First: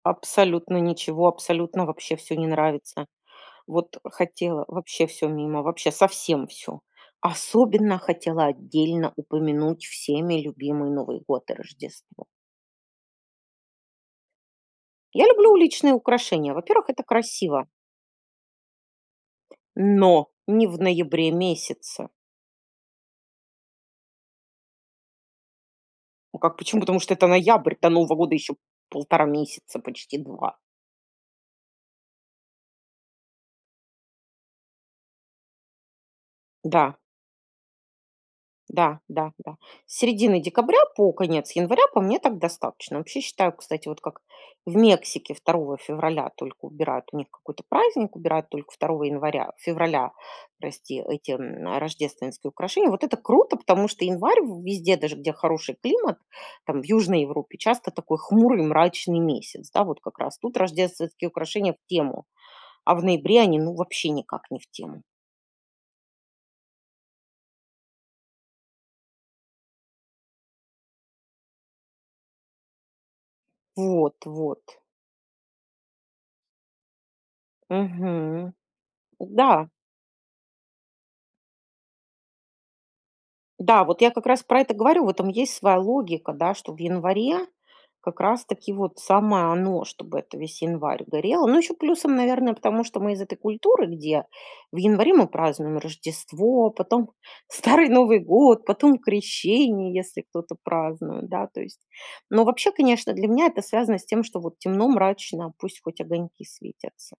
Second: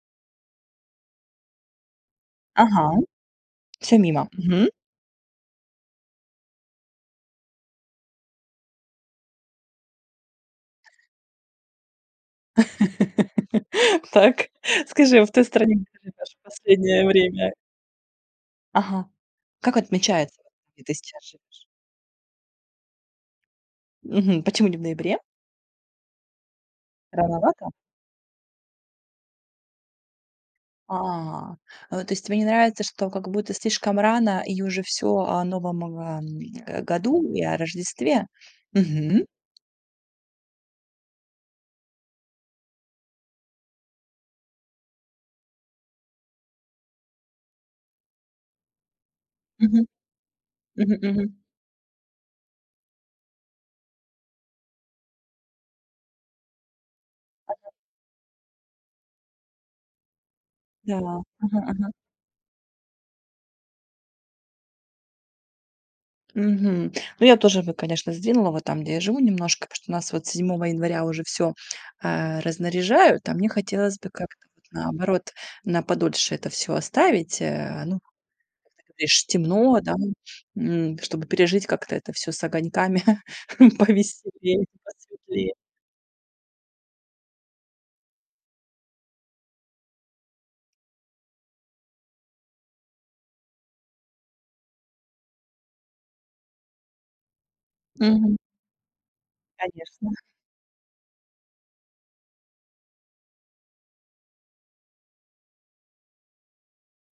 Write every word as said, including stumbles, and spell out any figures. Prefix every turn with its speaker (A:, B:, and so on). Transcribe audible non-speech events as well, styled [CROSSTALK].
A: Абсолютно ничего. Абсолютно вообще всё не
B: Ага,
A: нравится.
B: всё
A: Вот
B: мимо.
A: хотела
B: Мгм.
A: вообще всё мимо. Вообще совсем всё. Особенно хотела отдельно упомянуть всеми любимый Новый год и Рождество.
B: [LAUGHS] Так, скажи, а
A: Я
B: в той
A: люблю
B: стране, где
A: уличные
B: ты живёшь в
A: украшения. Во-первых, это
B: последнее время?
A: красиво.
B: Ага. Как
A: Но
B: отмечается,
A: не в
B: где ты сейчас
A: ноябре
B: живёшь?
A: месяце.
B: Мгм. Почему не в ноябре?
A: Ну как почему? Потому что это
B: Рановато?
A: ноябрь. До нового года еще полтора месяца почти два.
B: А, э, то есть тебе не нравится, что как будто слишком рано и уже всё о Новом, э,
A: Да.
B: году и о Рождестве?
A: Да.
B: Мгм.
A: Да. Да. С середины декабря по конец января по мне так достаточно. Вообще, считаю, кстати, вот как в Мексике второго февраля только убирают у них какой-то праздник, убирают только второго января,
B: Мгм.
A: февраля
B: Мгм
A: прости, эти,
B: мгм.
A: м, рождественские украшения. Вот это круто, потому что январь в везде, даже где хороший климат, там в южной Европе
B: [UNINTELLIGIBLE]
A: часто такой хмурый, мрачный месяц, да. Вот как раз тут
B: Да,
A: рождественские
B: мгм
A: украшения в
B: мгм.
A: тему, а в ноябре они ну вообще никак не в тему.
B: Мгм. Ну я тоже бы, конечно, сдвинула вот там, где я живу немножко, потому что нас вот седьмого января уже всё, а, разнаряжают, а мне хотелось бы
A: Вот,
B: как-то вот
A: вот.
B: наоборот на подольше это всё оставить, э. Ну,
A: Мгм.
B: ришь,
A: Да.
B: темно, да, м, чтобы пережить как-то это всё с огоньками,
A: Да.
B: [CHUCKLES]
A: Вот я как раз про
B: повеселее,
A: это говорю. В этом есть
B: посветлее.
A: своя логика, да, что в январе как раз таки вот самое оно, чтобы это весь январь горело. Ну ещё плюсом, наверное, потому что мы из этой культуры, где в январе мы празднуем Рождество, потом Старый Новый
B: Мгм.
A: год, потом Крещение, если
B: Конечно.
A: кто-то празднует, да, то есть. Но вообще, конечно, для меня это связано с тем, что вот темно мрачно, пусть хоть огоньки светятся.